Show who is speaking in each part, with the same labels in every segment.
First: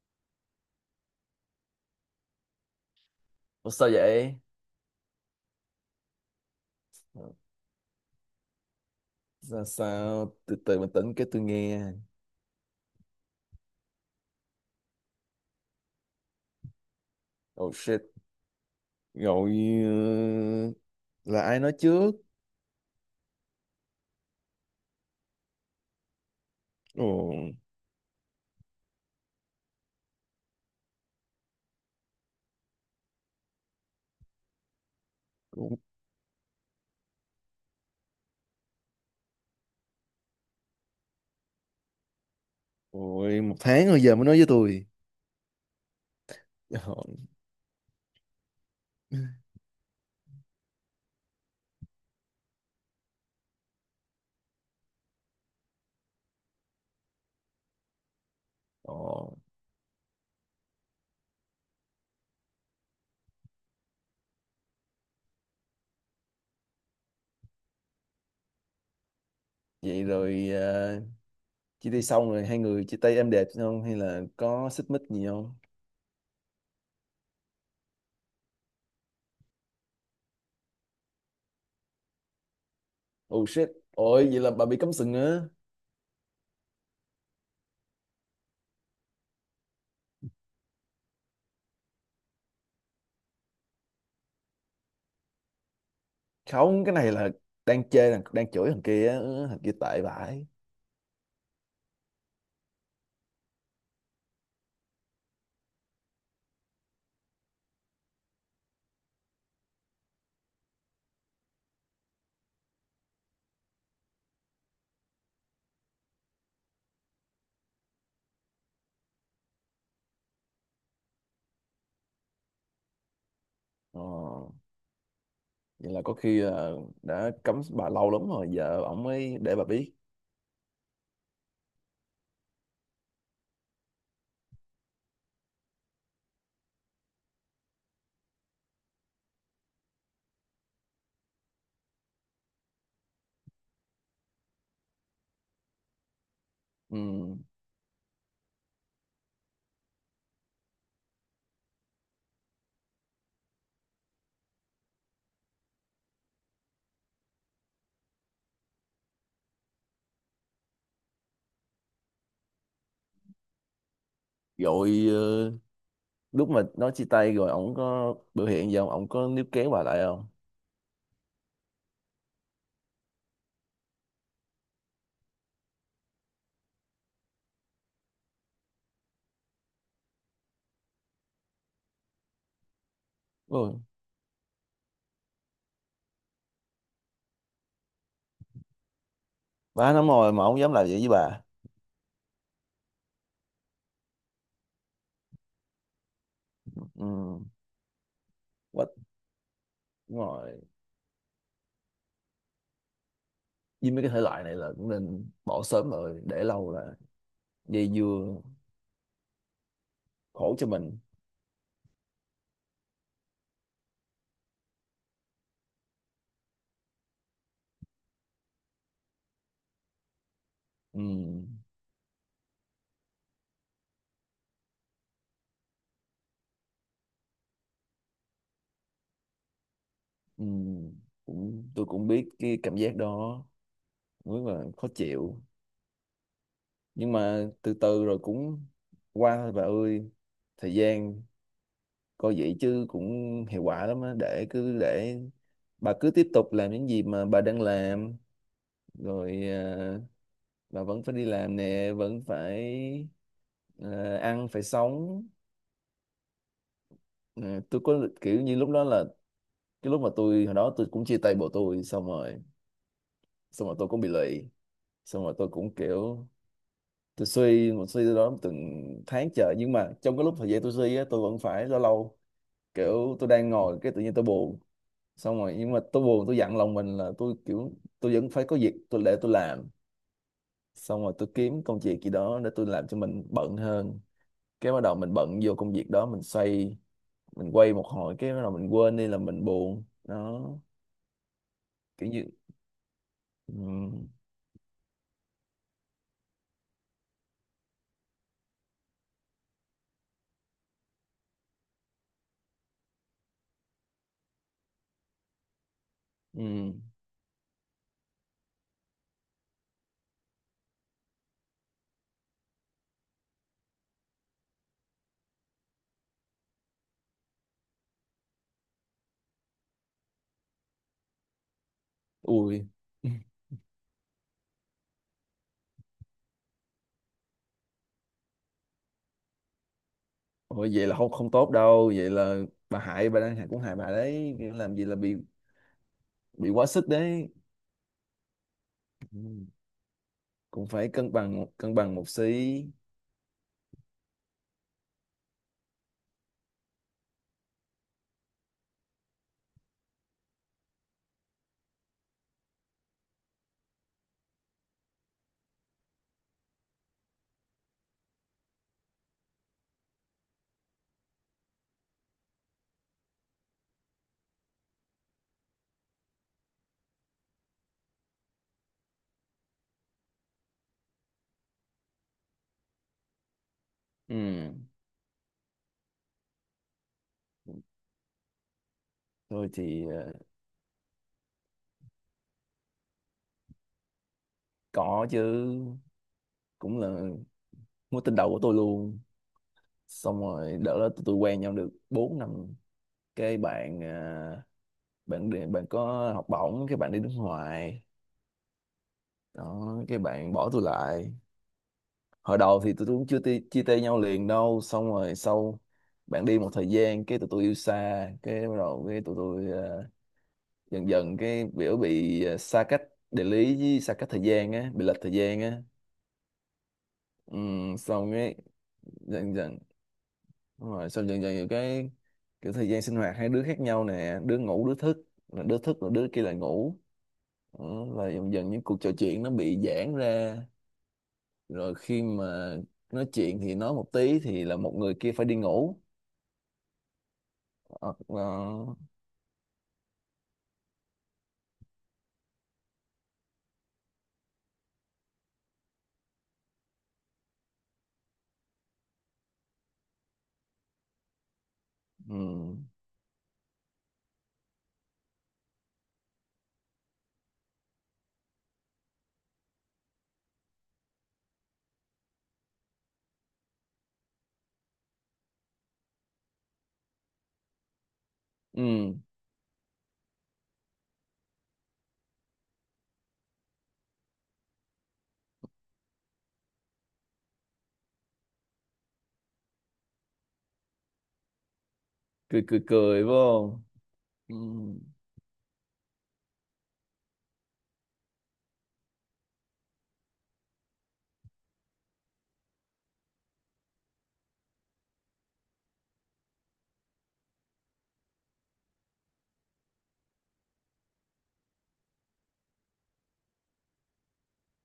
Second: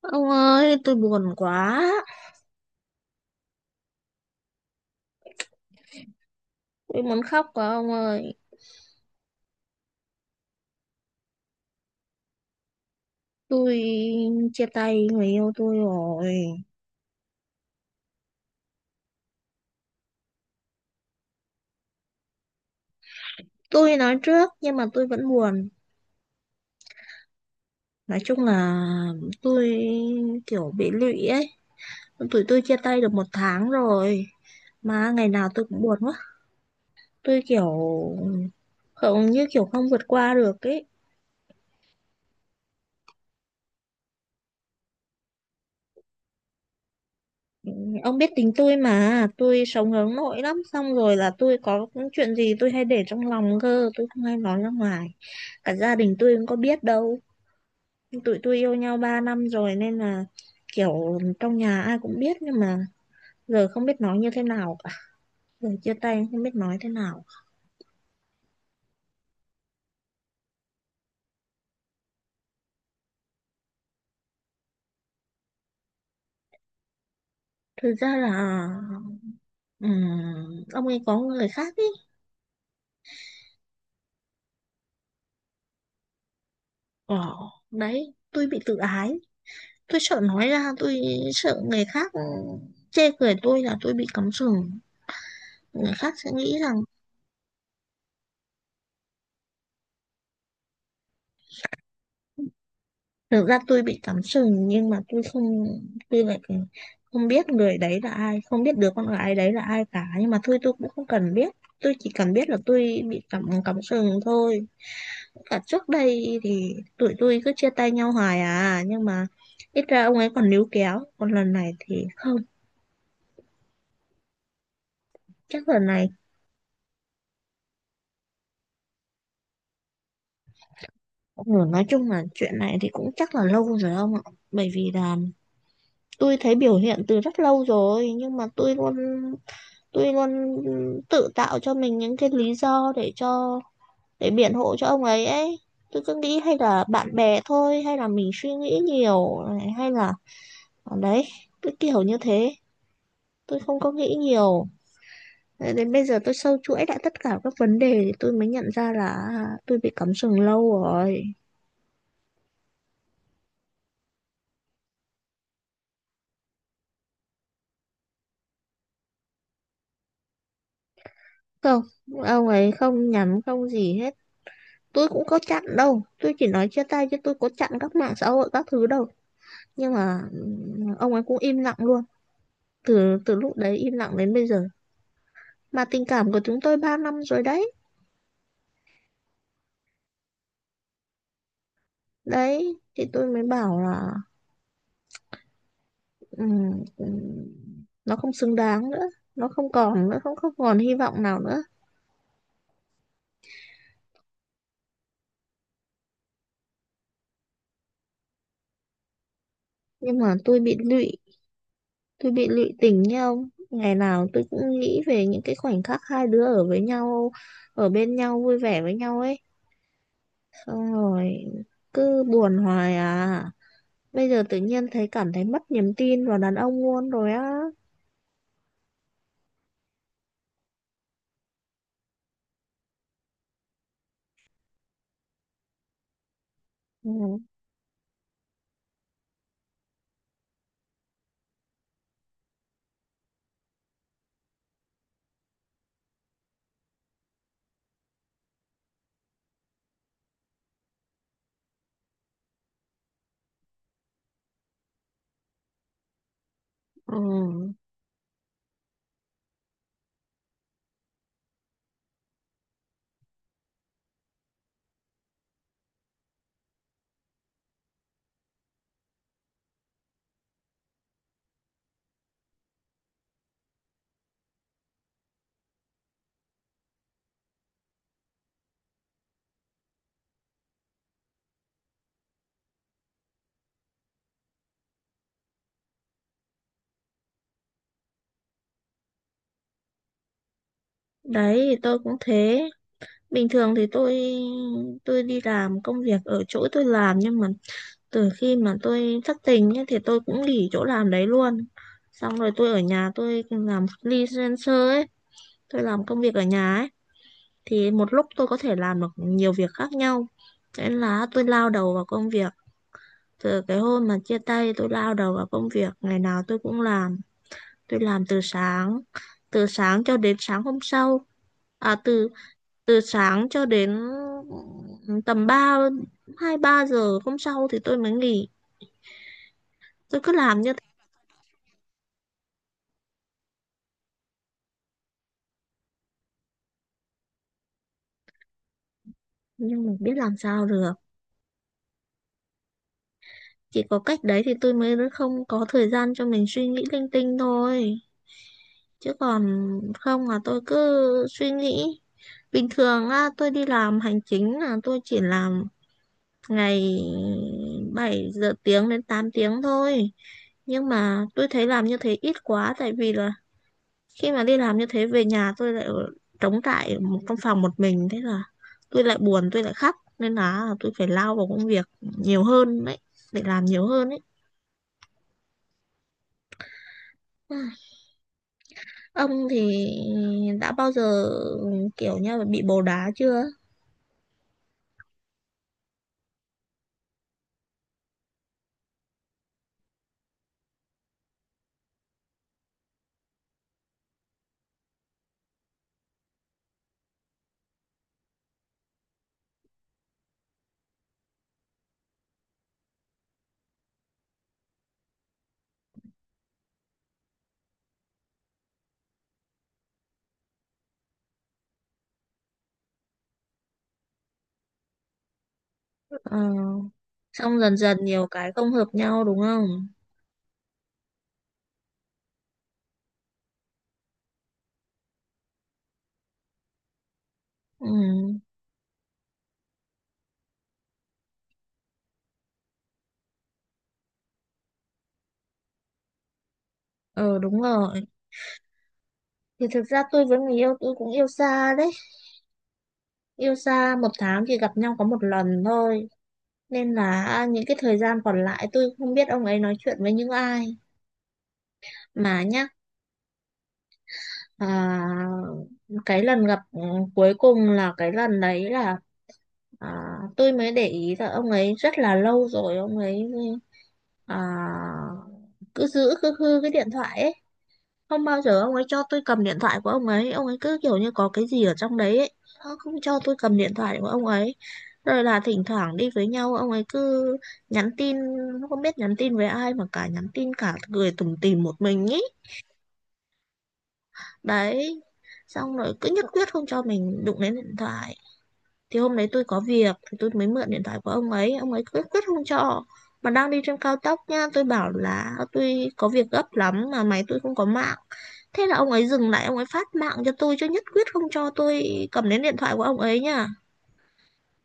Speaker 1: Ông ơi, tôi buồn quá.
Speaker 2: Ủa, sao vậy?
Speaker 1: Tôi muốn khóc quá ông ơi.
Speaker 2: Sao, sao? Từ từ bình tĩnh cái tôi nghe.
Speaker 1: Tôi chia tay người yêu tôi rồi.
Speaker 2: Oh shit. Rồi, ờ, là ai nói trước?
Speaker 1: Tôi nói trước nhưng mà tôi vẫn buồn.
Speaker 2: Ồ.
Speaker 1: Nói chung là tôi kiểu bị lụy ấy. Tụi tôi chia tay được một tháng rồi. Mà ngày nào tôi
Speaker 2: Cũng.
Speaker 1: cũng buồn quá. Tôi kiểu không, như kiểu không vượt qua được ấy.
Speaker 2: Ôi, một tháng rồi giờ mới nói với tôi. Ồ.
Speaker 1: Ông biết tính tôi mà. Tôi sống hướng nội lắm. Xong rồi là tôi có chuyện gì tôi hay để trong lòng cơ. Tôi không hay nói ra ngoài. Cả gia đình tôi cũng có biết đâu. Tụi tôi yêu
Speaker 2: Ồ.
Speaker 1: nhau 3 năm rồi nên là kiểu trong nhà ai cũng biết, nhưng mà giờ không biết nói như thế nào cả, giờ chia tay không biết nói thế nào.
Speaker 2: Vậy rồi, chia tay xong rồi hai người chia tay êm đẹp không? Hay là có xích mích gì không?
Speaker 1: Thực ra là ông ấy có người khác ý.
Speaker 2: Oh shit. Ôi, vậy là bà bị cấm sừng á.
Speaker 1: ờ Đấy, tôi bị tự ái, tôi sợ nói ra, tôi sợ người khác chê cười tôi là tôi bị cắm sừng, người khác sẽ nghĩ rằng.
Speaker 2: Không, cái này là đang chê, đang chửi thằng kia á. Ừ, thằng kia tệ vãi.
Speaker 1: Thực ra tôi bị cắm sừng nhưng mà tôi không, tôi lại không biết người đấy là ai, không biết đứa con gái đấy là ai cả, nhưng mà thôi tôi cũng không cần biết. Tôi chỉ cần biết là tôi bị cắm cắm sừng thôi. Cả trước đây thì tụi tôi cứ chia tay nhau hoài à, nhưng mà ít ra ông ấy còn níu kéo, còn lần này thì không,
Speaker 2: Ồ.
Speaker 1: chắc lần
Speaker 2: Vậy là
Speaker 1: này.
Speaker 2: có khi là đã cấm bà lâu lắm rồi, giờ ổng mới để bà biết.
Speaker 1: Ừ, nói chung là chuyện này thì cũng chắc là lâu rồi ông ạ. Bởi vì là tôi thấy biểu hiện từ rất lâu rồi, nhưng mà tôi luôn tự tạo cho mình những cái lý do để cho, để biện hộ cho ông ấy ấy. Tôi cứ nghĩ hay là bạn
Speaker 2: Ừ.
Speaker 1: bè thôi, hay là mình suy nghĩ nhiều này, hay là. Đấy, cứ kiểu như thế, tôi không có nghĩ nhiều. Đến bây giờ tôi sâu chuỗi lại tất cả các vấn đề thì tôi mới nhận ra là à, tôi bị cắm sừng lâu rồi.
Speaker 2: Rồi, lúc mà nói chia tay rồi ổng có biểu hiện gì không, ổng có níu kéo bà lại không?
Speaker 1: Không, ông ấy không nhắm không gì hết. Tôi cũng có chặn đâu, tôi chỉ nói chia tay chứ tôi có chặn các mạng xã hội các thứ đâu. Nhưng mà ông ấy cũng im lặng luôn, từ từ lúc
Speaker 2: Ôi,
Speaker 1: đấy im lặng đến bây giờ. Mà tình cảm của chúng tôi 3 năm rồi đấy.
Speaker 2: 3 năm rồi mà ổng dám làm vậy với bà.
Speaker 1: Đấy thì tôi mới bảo là ừm,
Speaker 2: Ừ.
Speaker 1: ừm, nó không xứng
Speaker 2: Quá.
Speaker 1: đáng nữa, nó không còn nữa,
Speaker 2: Đúng
Speaker 1: không không
Speaker 2: rồi,
Speaker 1: còn hy vọng nào nữa.
Speaker 2: với mấy cái thể loại này là cũng nên bỏ sớm, rồi để lâu là dây dưa
Speaker 1: Nhưng mà
Speaker 2: khổ
Speaker 1: tôi
Speaker 2: cho
Speaker 1: bị
Speaker 2: mình.
Speaker 1: lụy, tôi bị lụy tình nha ông. Ngày nào tôi cũng nghĩ về những cái khoảnh khắc hai đứa ở với nhau, ở bên nhau vui vẻ với nhau ấy, xong
Speaker 2: Ừ.
Speaker 1: rồi cứ buồn hoài à. Bây giờ tự nhiên thấy cảm thấy mất niềm tin vào đàn ông luôn rồi á.
Speaker 2: Ừ. Cũng, tôi cũng biết cái cảm giác đó, đúng là khó chịu,
Speaker 1: Ừ.
Speaker 2: nhưng mà từ từ rồi cũng qua thôi bà ơi. Thời gian coi vậy chứ cũng hiệu quả lắm á, để cứ để bà cứ tiếp tục làm những gì mà bà đang làm rồi. Bà vẫn phải đi làm nè, vẫn phải ăn phải sống.
Speaker 1: Ừ.
Speaker 2: Ờ, tôi có kiểu như lúc đó là cái lúc mà tôi hồi đó tôi cũng chia tay bộ tôi, xong rồi tôi cũng bị lụy, xong rồi tôi cũng kiểu tôi suy một suy đó từng tháng trời, nhưng mà trong cái lúc thời gian tôi suy á tôi vẫn phải lâu lâu kiểu tôi đang ngồi cái tự nhiên tôi buồn, xong rồi nhưng mà tôi buồn tôi dặn lòng mình là tôi kiểu tôi vẫn phải có việc tôi để tôi làm, xong rồi tôi kiếm công việc gì đó để tôi làm cho mình bận hơn, cái bắt đầu mình bận vô công việc đó mình xoay, mình quay một hồi cái bắt đầu mình quên đi là mình buồn đó.
Speaker 1: Đấy thì tôi
Speaker 2: Kiểu
Speaker 1: cũng
Speaker 2: như.
Speaker 1: thế. Bình thường thì
Speaker 2: Ừ.
Speaker 1: tôi đi làm công việc ở chỗ tôi làm, nhưng mà từ khi mà tôi thất tình ấy, thì tôi cũng nghỉ chỗ làm đấy luôn. Xong rồi tôi ở nhà tôi làm freelancer ấy, tôi làm công việc ở
Speaker 2: Ừ.
Speaker 1: nhà ấy thì một lúc tôi có thể làm được nhiều việc khác nhau. Thế nên là tôi lao đầu vào công việc. Từ cái hôm mà chia tay tôi lao đầu vào công việc, ngày nào tôi cũng làm. Tôi làm từ sáng cho đến sáng hôm sau. À từ
Speaker 2: Ui.
Speaker 1: Từ sáng cho đến ừ, tầm 2 3 giờ hôm sau thì tôi mới nghỉ. Tôi cứ làm
Speaker 2: Ôi,
Speaker 1: như
Speaker 2: vậy
Speaker 1: thế,
Speaker 2: là không không tốt đâu, vậy là bà hại, bà đang hại, cũng hại bà đấy. Kiểu làm gì là bị quá sức đấy. Ừ.
Speaker 1: nhưng mà biết làm sao
Speaker 2: Cũng phải
Speaker 1: được.
Speaker 2: cân bằng một xí.
Speaker 1: Chỉ có cách đấy thì tôi mới không có thời gian cho mình suy nghĩ linh tinh thôi. Chứ còn không là tôi cứ suy nghĩ. Bình thường á, tôi đi làm hành chính là tôi chỉ làm ngày bảy tiếng đến 8 tiếng thôi. Nhưng mà tôi thấy làm như thế ít quá, tại vì là khi mà đi làm như thế về nhà tôi lại trống trải ở một trong phòng một mình, thế là tôi lại buồn tôi lại khóc, nên là tôi phải lao vào công việc nhiều hơn đấy, để làm nhiều hơn ấy.
Speaker 2: Ừ.
Speaker 1: Ai, ông
Speaker 2: Tôi thì
Speaker 1: thì đã bao giờ kiểu như là bị bồ đá chưa?
Speaker 2: có chứ, cũng là mối tình đầu của tôi luôn. Xong rồi đợt đó tụi tôi quen nhau được 4 năm, cái bạn bạn đi- bạn có học bổng cái bạn đi nước ngoài đó, cái bạn bỏ tôi lại. Hồi đầu thì tụi tôi cũng chưa chia tay nhau liền đâu, xong rồi sau bạn đi một thời gian cái tụi tôi yêu xa, cái bắt đầu cái tụi tôi dần dần cái biểu bị xa cách địa lý với xa cách thời gian á, bị lệch thời gian á.
Speaker 1: ờ,
Speaker 2: Ừ,
Speaker 1: Xong dần dần
Speaker 2: xong
Speaker 1: nhiều
Speaker 2: cái
Speaker 1: cái không hợp nhau
Speaker 2: dần
Speaker 1: đúng
Speaker 2: dần.
Speaker 1: không?
Speaker 2: Đúng rồi, xong dần dần nhiều cái kiểu thời gian sinh hoạt hai đứa khác nhau nè, đứa ngủ đứa thức, là đứa thức rồi đứa kia lại ngủ. Đó,
Speaker 1: ừ,
Speaker 2: là dần dần những cuộc trò chuyện nó bị giãn ra, rồi khi mà nói chuyện thì nói một tí thì là một người kia phải đi ngủ.
Speaker 1: ờ Đúng
Speaker 2: Hoặc
Speaker 1: rồi,
Speaker 2: là.
Speaker 1: thì thực ra tôi với người yêu tôi cũng yêu xa đấy, yêu xa một tháng chỉ gặp nhau có một lần thôi. Nên là à, những cái thời gian còn lại tôi không biết ông ấy nói chuyện với những ai mà
Speaker 2: Ừ.
Speaker 1: nhá. à, cái lần gặp cuối cùng là cái lần đấy là à, tôi mới để ý là ông ấy rất là lâu rồi ông ấy à, cứ giữ cứ hư cái điện thoại ấy, không bao giờ ông ấy
Speaker 2: Ừ.
Speaker 1: cho tôi cầm điện thoại của ông ấy, ông ấy cứ kiểu như có cái gì ở trong đấy ấy. Nó không cho tôi cầm điện thoại của ông ấy, rồi là thỉnh thoảng đi với nhau ông ấy cứ nhắn tin, nó không biết nhắn tin với ai mà cả, nhắn tin cả cười tủm tỉm một mình ý.
Speaker 2: Cười cười cười vô. Không. Ừ.
Speaker 1: Đấy, xong rồi cứ nhất quyết không cho mình đụng đến điện thoại. Thì hôm đấy tôi có việc thì tôi mới mượn điện thoại của ông ấy, ông ấy quyết quyết không cho, mà đang đi trên cao tốc nha, tôi bảo là tôi có việc gấp lắm mà máy tôi không có mạng, thế là ông ấy dừng lại ông ấy phát mạng cho tôi chứ nhất quyết không cho tôi cầm đến điện thoại của ông ấy nha.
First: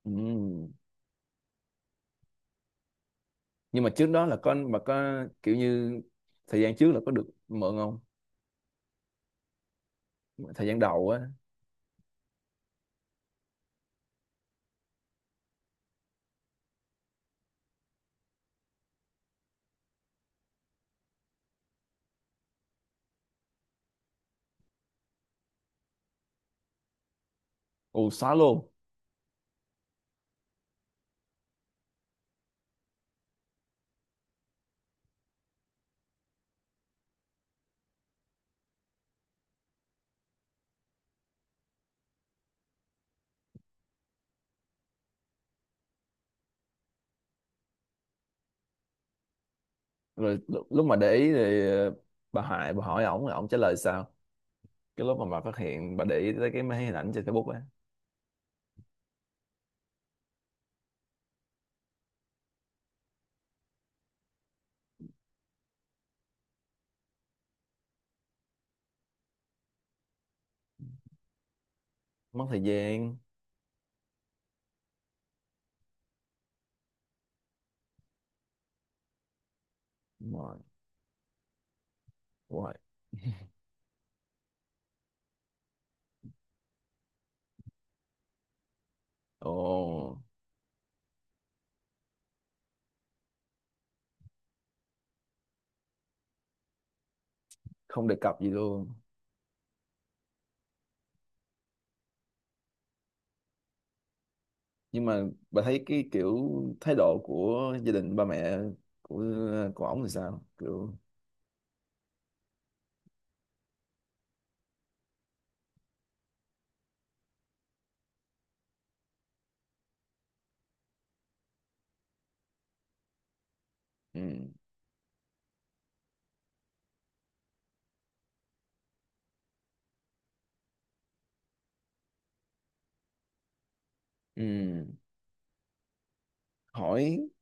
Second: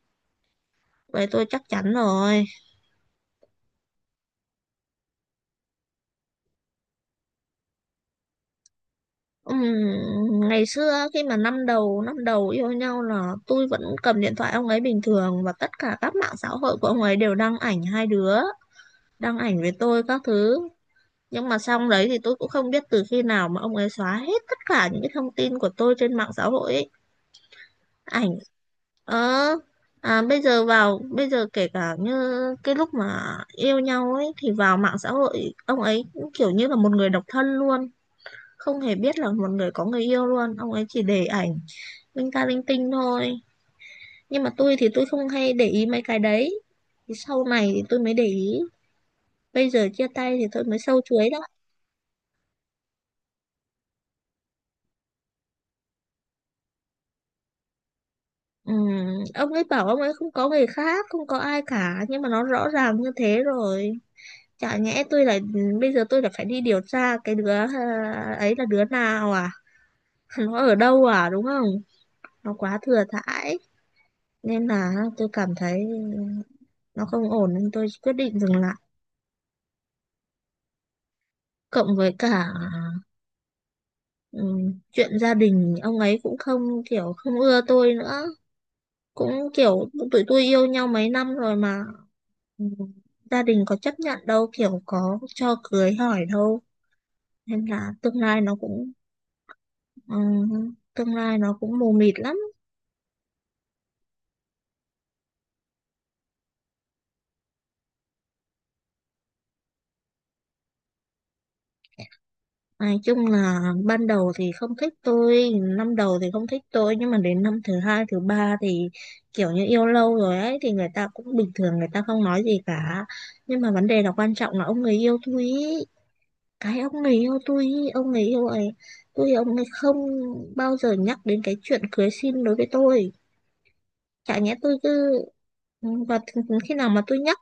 Speaker 2: Ừ.
Speaker 1: Vậy tôi chắc chắn rồi.
Speaker 2: Nhưng mà trước đó là con bà có kiểu như thời gian trước là có được mượn không?
Speaker 1: Ừm, ngày
Speaker 2: Thời gian
Speaker 1: xưa
Speaker 2: đầu á.
Speaker 1: khi mà năm đầu yêu nhau là tôi vẫn cầm điện thoại ông ấy bình thường, và tất cả các mạng xã hội của ông ấy đều đăng ảnh hai đứa, đăng ảnh với tôi các thứ. Nhưng mà xong đấy thì tôi cũng không biết từ khi nào mà ông ấy xóa hết tất cả những cái thông tin của tôi trên mạng xã hội ấy.
Speaker 2: Ù,
Speaker 1: Ảnh,
Speaker 2: xóa luôn.
Speaker 1: ờ bây giờ kể cả như cái lúc mà yêu nhau ấy, thì vào mạng xã hội ông ấy cũng kiểu như là một người độc thân luôn, không hề biết là một người có người yêu luôn, ông ấy chỉ để ảnh linh ta linh tinh thôi. Nhưng mà tôi thì tôi không hay để ý mấy cái đấy, thì sau này thì tôi mới để ý, bây giờ chia tay
Speaker 2: Rồi
Speaker 1: thì tôi mới
Speaker 2: lúc mà
Speaker 1: sâu
Speaker 2: để
Speaker 1: chuối
Speaker 2: ý
Speaker 1: ra.
Speaker 2: thì bà Hải, bà hỏi ổng ổng trả lời sao, cái lúc mà bà phát hiện bà để ý tới cái mấy hình ảnh trên Facebook á.
Speaker 1: Ừ, ông ấy bảo ông ấy không có người khác, không có ai cả, nhưng mà nó rõ ràng như thế rồi. Chả nhẽ tôi lại, bây giờ tôi lại phải đi điều tra cái đứa à, ấy là đứa nào à? Nó ở đâu à đúng không?
Speaker 2: Mất
Speaker 1: Nó
Speaker 2: thời
Speaker 1: quá thừa
Speaker 2: gian.
Speaker 1: thãi, nên là tôi cảm thấy nó không ổn nên tôi quyết định dừng lại.
Speaker 2: Đúng rồi.
Speaker 1: Cộng với cả
Speaker 2: Đúng rồi.
Speaker 1: ừ, chuyện gia đình ông ấy cũng không, kiểu không ưa tôi nữa. Cũng
Speaker 2: Ồ.
Speaker 1: kiểu tụi tôi yêu nhau mấy năm rồi mà ừ, gia đình có chấp nhận đâu, kiểu có cho cưới hỏi đâu, nên là
Speaker 2: Không đề
Speaker 1: tương
Speaker 2: cập
Speaker 1: lai
Speaker 2: gì
Speaker 1: nó
Speaker 2: luôn.
Speaker 1: cũng ừ, tương lai nó cũng mù mịt lắm.
Speaker 2: Nhưng mà bà thấy cái kiểu thái độ của gia đình ba mẹ của của ổng thì sao, kiểu.
Speaker 1: Nói chung là ban đầu thì không thích tôi, năm đầu thì không thích tôi, nhưng mà đến năm thứ hai thứ ba thì kiểu như yêu lâu rồi ấy thì người ta cũng bình thường, người ta không nói gì cả. Nhưng mà vấn đề là quan
Speaker 2: Ừ.
Speaker 1: trọng là ông người yêu thôi ý. Cái ông này yêu tôi ý, ông ấy yêu ấy, tôi ông ấy không bao giờ nhắc đến cái chuyện cưới xin đối với tôi. Chả nhẽ tôi
Speaker 2: Ừ.
Speaker 1: cứ và khi nào mà tôi
Speaker 2: Hỏi.
Speaker 1: nhắc,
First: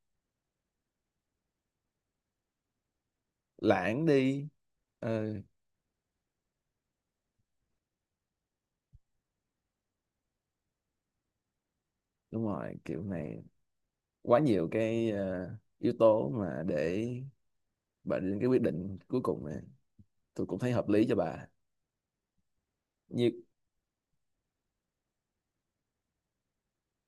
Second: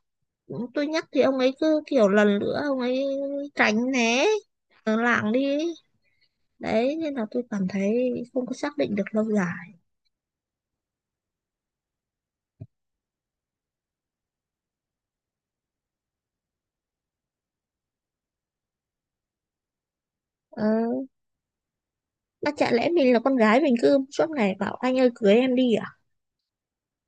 Speaker 1: tôi nhắc thì ông ấy cứ kiểu lần nữa ông ấy tránh
Speaker 2: Lãng
Speaker 1: né,
Speaker 2: đi. ờ
Speaker 1: lảng đi ấy. Đấy nên là tôi cảm thấy không có xác định được lâu dài.
Speaker 2: Đúng rồi, kiểu này quá nhiều cái yếu tố mà để bà đến cái quyết định cuối cùng này, tôi cũng thấy hợp
Speaker 1: ờ,
Speaker 2: lý cho bà.
Speaker 1: mà chả lẽ mình là
Speaker 2: Như.
Speaker 1: con gái mình cứ suốt ngày bảo anh ơi cưới em đi à?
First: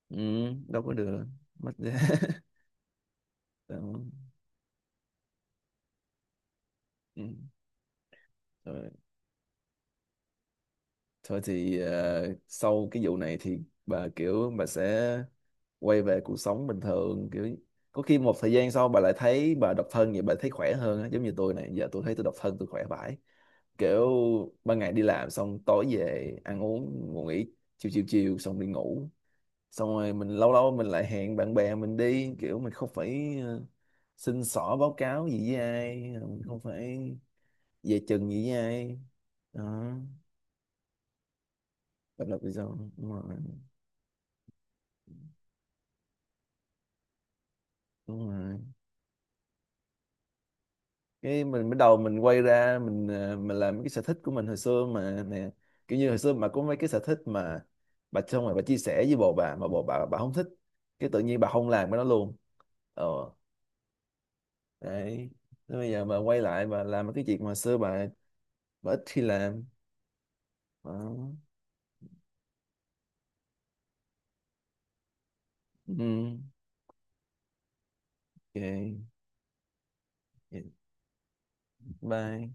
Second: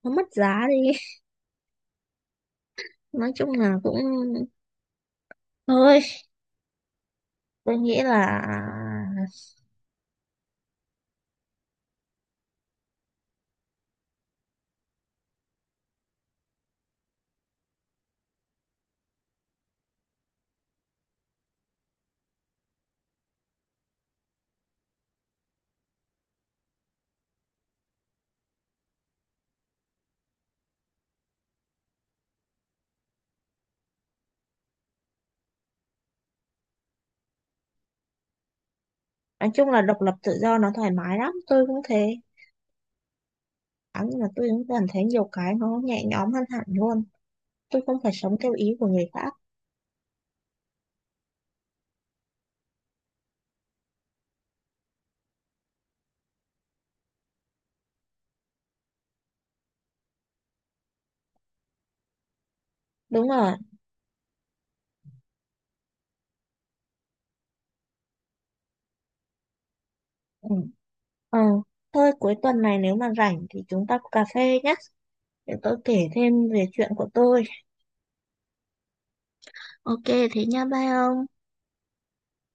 Speaker 1: Nó
Speaker 2: Ừ.
Speaker 1: mất giá
Speaker 2: Đâu
Speaker 1: đi.
Speaker 2: có được. Mất giá.
Speaker 1: Nói chung là cũng
Speaker 2: Đó.
Speaker 1: thôi,
Speaker 2: Ừ.
Speaker 1: tôi nghĩ là,
Speaker 2: Rồi. Thôi thì sau cái vụ này thì bà kiểu bà sẽ quay về cuộc sống bình thường, kiểu có khi một thời gian sau bà lại thấy bà độc thân vậy bà thấy khỏe hơn á, giống như tôi này, giờ tôi thấy tôi độc thân tôi khỏe vãi. Kiểu ban ngày đi làm xong tối về ăn uống ngủ nghỉ, chiều chiều chiều xong đi ngủ, xong rồi mình lâu lâu mình lại hẹn bạn bè mình đi, kiểu mình không phải xin xỏ báo cáo gì với ai, mình không phải về chừng gì với ai.
Speaker 1: nói chung là
Speaker 2: Đó,
Speaker 1: độc lập tự do nó thoải mái lắm, tôi cũng thế.
Speaker 2: độc lập tự do. Đúng rồi.
Speaker 1: Nhưng mà tôi cũng cảm thấy nhiều cái nó nhẹ nhõm hơn hẳn luôn, tôi không phải
Speaker 2: Đúng
Speaker 1: sống theo
Speaker 2: rồi.
Speaker 1: ý của người khác.
Speaker 2: Cái mình bắt đầu mình quay ra mình mình làm mấy cái sở thích của mình hồi xưa mà nè, kiểu như hồi xưa mà có mấy cái sở thích mà bà xong rồi bà chia sẻ với bồ bà mà bồ bà không thích, cái tự nhiên bà không làm cái đó luôn. Ờ.
Speaker 1: Đúng rồi.
Speaker 2: Đấy. Thế bây giờ bà quay lại bà làm mấy cái việc mà xưa bà ít khi làm.
Speaker 1: Ừ.
Speaker 2: Đó.
Speaker 1: Ờ. Thôi cuối tuần này nếu mà rảnh thì chúng ta cà phê nhé, để tôi kể
Speaker 2: Ừ,
Speaker 1: thêm về chuyện của tôi.
Speaker 2: ok.
Speaker 1: Ok. Thế
Speaker 2: Dạ,
Speaker 1: nha, bye ông.
Speaker 2: bye.